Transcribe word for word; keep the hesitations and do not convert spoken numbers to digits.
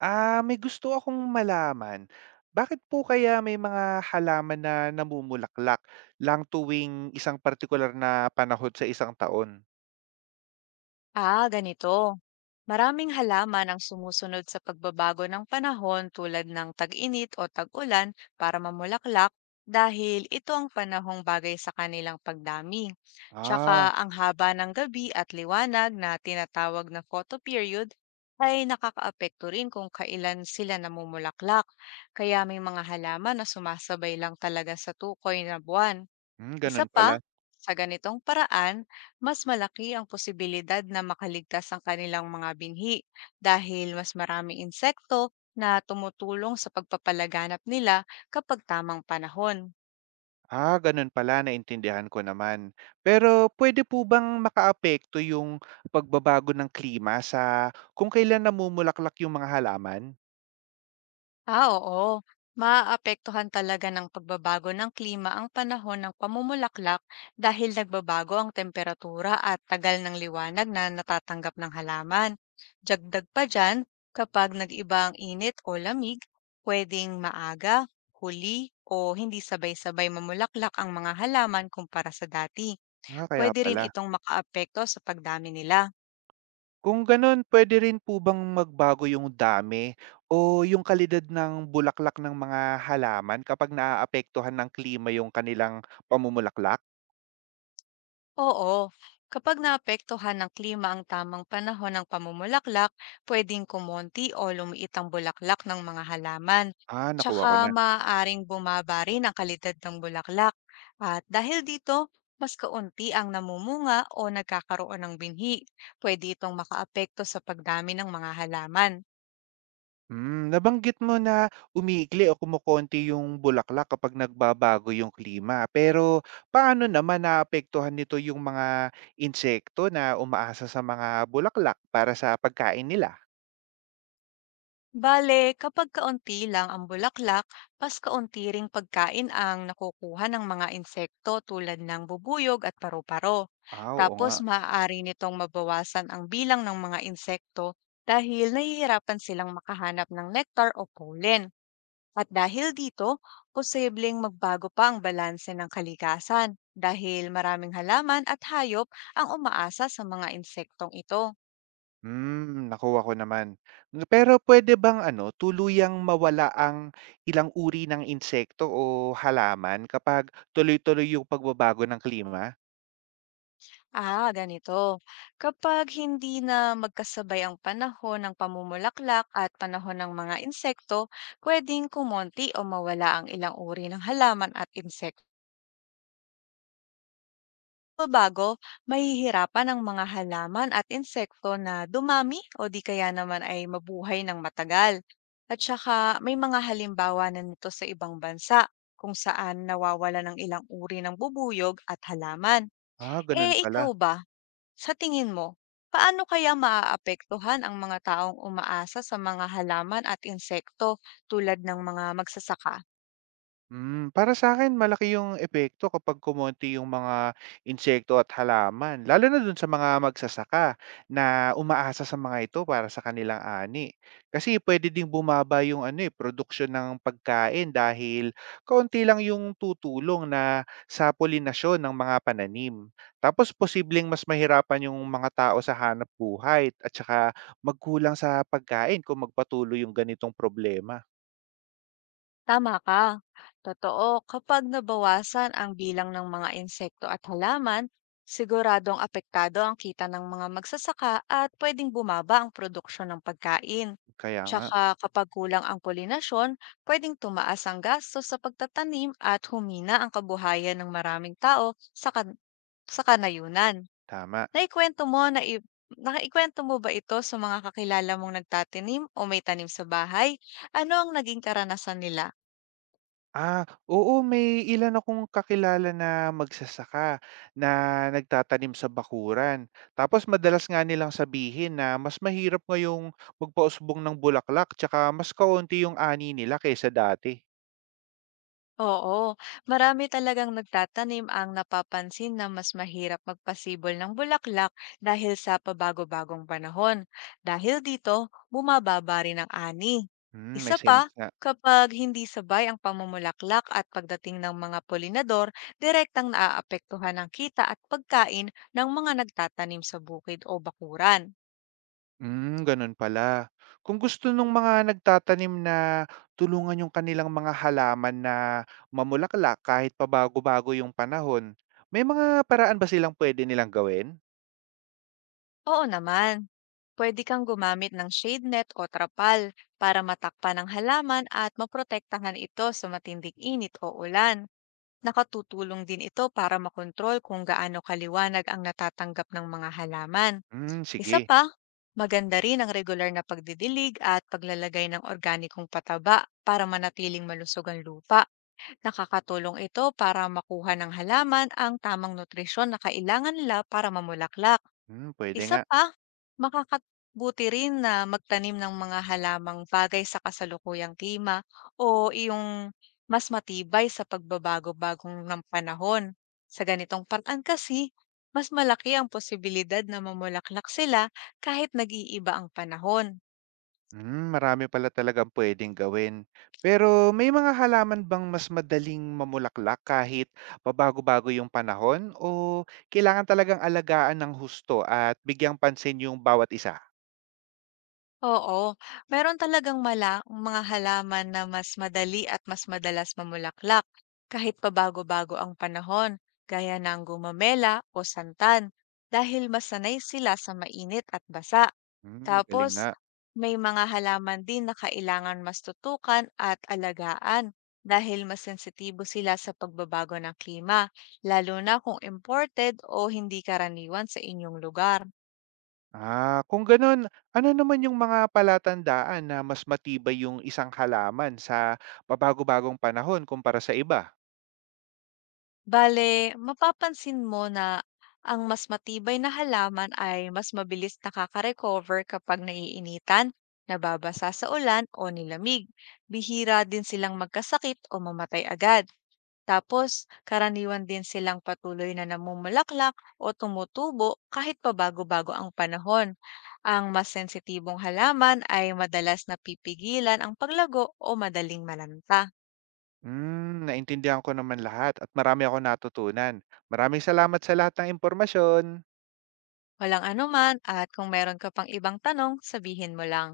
Ah, may gusto akong malaman. Bakit po kaya may mga halaman na namumulaklak lang tuwing isang partikular na panahon sa isang taon? Ah, ganito. Maraming halaman ang sumusunod sa pagbabago ng panahon tulad ng tag-init o tag-ulan para mamulaklak dahil ito ang panahong bagay sa kanilang pagdami. Tsaka Ah, ang haba ng gabi at liwanag na tinatawag na photoperiod ay nakakaapekto rin kung kailan sila namumulaklak. Kaya may mga halaman na sumasabay lang talaga sa tukoy na buwan. hmm, Isa Ganun pa, pala. sa ganitong paraan, mas malaki ang posibilidad na makaligtas ang kanilang mga binhi dahil mas maraming insekto na tumutulong sa pagpapalaganap nila kapag tamang panahon. Ah, ganun pala, naintindihan ko naman. Pero pwede po bang makaapekto yung pagbabago ng klima sa kung kailan namumulaklak yung mga halaman? Ah, oo. Maapektuhan talaga ng pagbabago ng klima ang panahon ng pamumulaklak dahil nagbabago ang temperatura at tagal ng liwanag na natatanggap ng halaman. Dagdag pa dyan, kapag nag-iba ang init o lamig, pwedeng maaga, huli, o hindi sabay-sabay mamulaklak ang mga halaman kumpara sa dati. Ah, kaya Pwede rin pala. itong makaapekto sa pagdami nila. Kung gano'n, puwede rin po bang magbago yung dami o yung kalidad ng bulaklak ng mga halaman kapag naaapektuhan ng klima yung kanilang pamumulaklak? Oo. Kapag naapektuhan ng klima ang tamang panahon ng pamumulaklak, pwedeng kumonti o lumiit ang bulaklak ng mga halaman. Ah, nakuha Tsaka ko na. maaaring bumaba rin ang kalidad ng bulaklak. At dahil dito, mas kaunti ang namumunga o nagkakaroon ng binhi. Pwede itong makaapekto sa pagdami ng mga halaman. Hmm, nabanggit mo na umiikli o kumukonti yung bulaklak kapag nagbabago yung klima. Pero paano naman naapektuhan nito yung mga insekto na umaasa sa mga bulaklak para sa pagkain nila? Bale, kapag kaunti lang ang bulaklak, mas kaunti ring pagkain ang nakukuha ng mga insekto tulad ng bubuyog at paru-paro. Ah, oo Tapos nga. maaari nitong mabawasan ang bilang ng mga insekto dahil nahihirapan silang makahanap ng nectar o pollen. At dahil dito, posibleng magbago pa ang balanse ng kalikasan dahil maraming halaman at hayop ang umaasa sa mga insektong ito. Hmm, nakuha ko naman. N- Pero pwede bang ano, tuluyang mawala ang ilang uri ng insekto o halaman kapag tuloy-tuloy yung pagbabago ng klima? Ah, ganito. Kapag hindi na magkasabay ang panahon ng pamumulaklak at panahon ng mga insekto, pwedeng kumonti o mawala ang ilang uri ng halaman at insekto. Bago, mahihirapan ang mga halaman at insekto na dumami o di kaya naman ay mabuhay ng matagal. At saka may mga halimbawa na nito sa ibang bansa kung saan nawawala ng ilang uri ng bubuyog at halaman. Ah, ganun Eh, ikaw pala. ba? Sa tingin mo, paano kaya maaapektuhan ang mga taong umaasa sa mga halaman at insekto tulad ng mga magsasaka? Hmm, para sa akin malaki yung epekto kapag kumonti yung mga insekto at halaman, lalo na dun sa mga magsasaka na umaasa sa mga ito para sa kanilang ani. Kasi puwede ding bumaba yung ano, eh, produksyon ng pagkain dahil kaunti lang yung tutulong na sa pulinasyon ng mga pananim. Tapos posibleng mas mahirapan yung mga tao sa hanap buhay at saka magkulang sa pagkain kung magpatuloy yung ganitong problema. Tama ka. Totoo, kapag nabawasan ang bilang ng mga insekto at halaman, siguradong apektado ang kita ng mga magsasaka at pwedeng bumaba ang produksyon ng pagkain. Kaya nga, Tsaka kapag kulang ang polinasyon, pwedeng tumaas ang gastos sa pagtatanim at humina ang kabuhayan ng maraming tao sa, kan- sa kanayunan. tama. Naikwento mo na i Naikwento mo ba ito sa mga kakilala mong nagtatanim o may tanim sa bahay? Ano ang naging karanasan nila? Ah, oo may ilan akong kakilala na magsasaka na nagtatanim sa bakuran. Tapos madalas nga nilang sabihin na mas mahirap ngayong magpausbong ng bulaklak tsaka mas kaunti yung ani nila kaysa dati. Oo, marami talagang nagtatanim ang napapansin na mas mahirap magpasibol ng bulaklak dahil sa pabago-bagong panahon. Dahil dito, bumababa rin ang ani. Hmm, may Isa pa, sense nga. kapag hindi sabay ang pamumulaklak at pagdating ng mga polinador, direktang naaapektuhan ang kita at pagkain ng mga nagtatanim sa bukid o bakuran. Hmm, ganun pala. Kung gusto nung mga nagtatanim na tulungan yung kanilang mga halaman na mamulaklak kahit pabago-bago yung panahon, may mga paraan ba silang pwede nilang gawin? Oo naman. Pwede kang gumamit ng shade net o trapal para matakpan ang halaman at maprotektahan ito sa matinding init o ulan. Nakatutulong din ito para makontrol kung gaano kaliwanag ang natatanggap ng mga halaman. Hmm, Isa sige. pa, maganda rin ang regular na pagdidilig at paglalagay ng organikong pataba para manatiling malusog ang lupa. Nakakatulong ito para makuha ng halaman ang tamang nutrisyon na kailangan nila para mamulaklak. Hmm, pwede Isa nga. pa, makakabuti rin na magtanim ng mga halamang bagay sa kasalukuyang klima o iyong mas matibay sa pagbabago-bagong ng panahon. Sa ganitong paraan kasi, mas malaki ang posibilidad na mamulaklak sila kahit nag-iiba ang panahon. Hmm, marami pala talagang puwedeng gawin. Pero may mga halaman bang mas madaling mamulaklak kahit pabago-bago yung panahon o kailangan talagang alagaan ng husto at bigyang pansin yung bawat isa? Oo, meron talagang mala mga halaman na mas madali at mas madalas mamulaklak kahit pabago-bago ang panahon, gaya ng gumamela o santan, dahil masanay sila sa mainit at basa. Hmm, galing Tapos, nga. may mga halaman din na kailangan mas tutukan at alagaan dahil mas sensitibo sila sa pagbabago ng klima, lalo na kung imported o hindi karaniwan sa inyong lugar. Ah, kung ganun, ano naman yung mga palatandaan na mas matibay yung isang halaman sa pabago-bagong panahon kumpara sa iba? Bale, mapapansin mo na ang mas matibay na halaman ay mas mabilis nakaka-recover kapag naiinitan, nababasa sa ulan o nilamig. Bihira din silang magkasakit o mamatay agad. Tapos, karaniwan din silang patuloy na namumulaklak o tumutubo kahit pabago-bago ang panahon. Ang mas sensitibong halaman ay madalas napipigilan ang paglago o madaling malanta. Hmm, naintindihan ko naman lahat at marami ako natutunan. Maraming salamat sa lahat ng impormasyon. Walang anuman at kung meron ka pang ibang tanong, sabihin mo lang.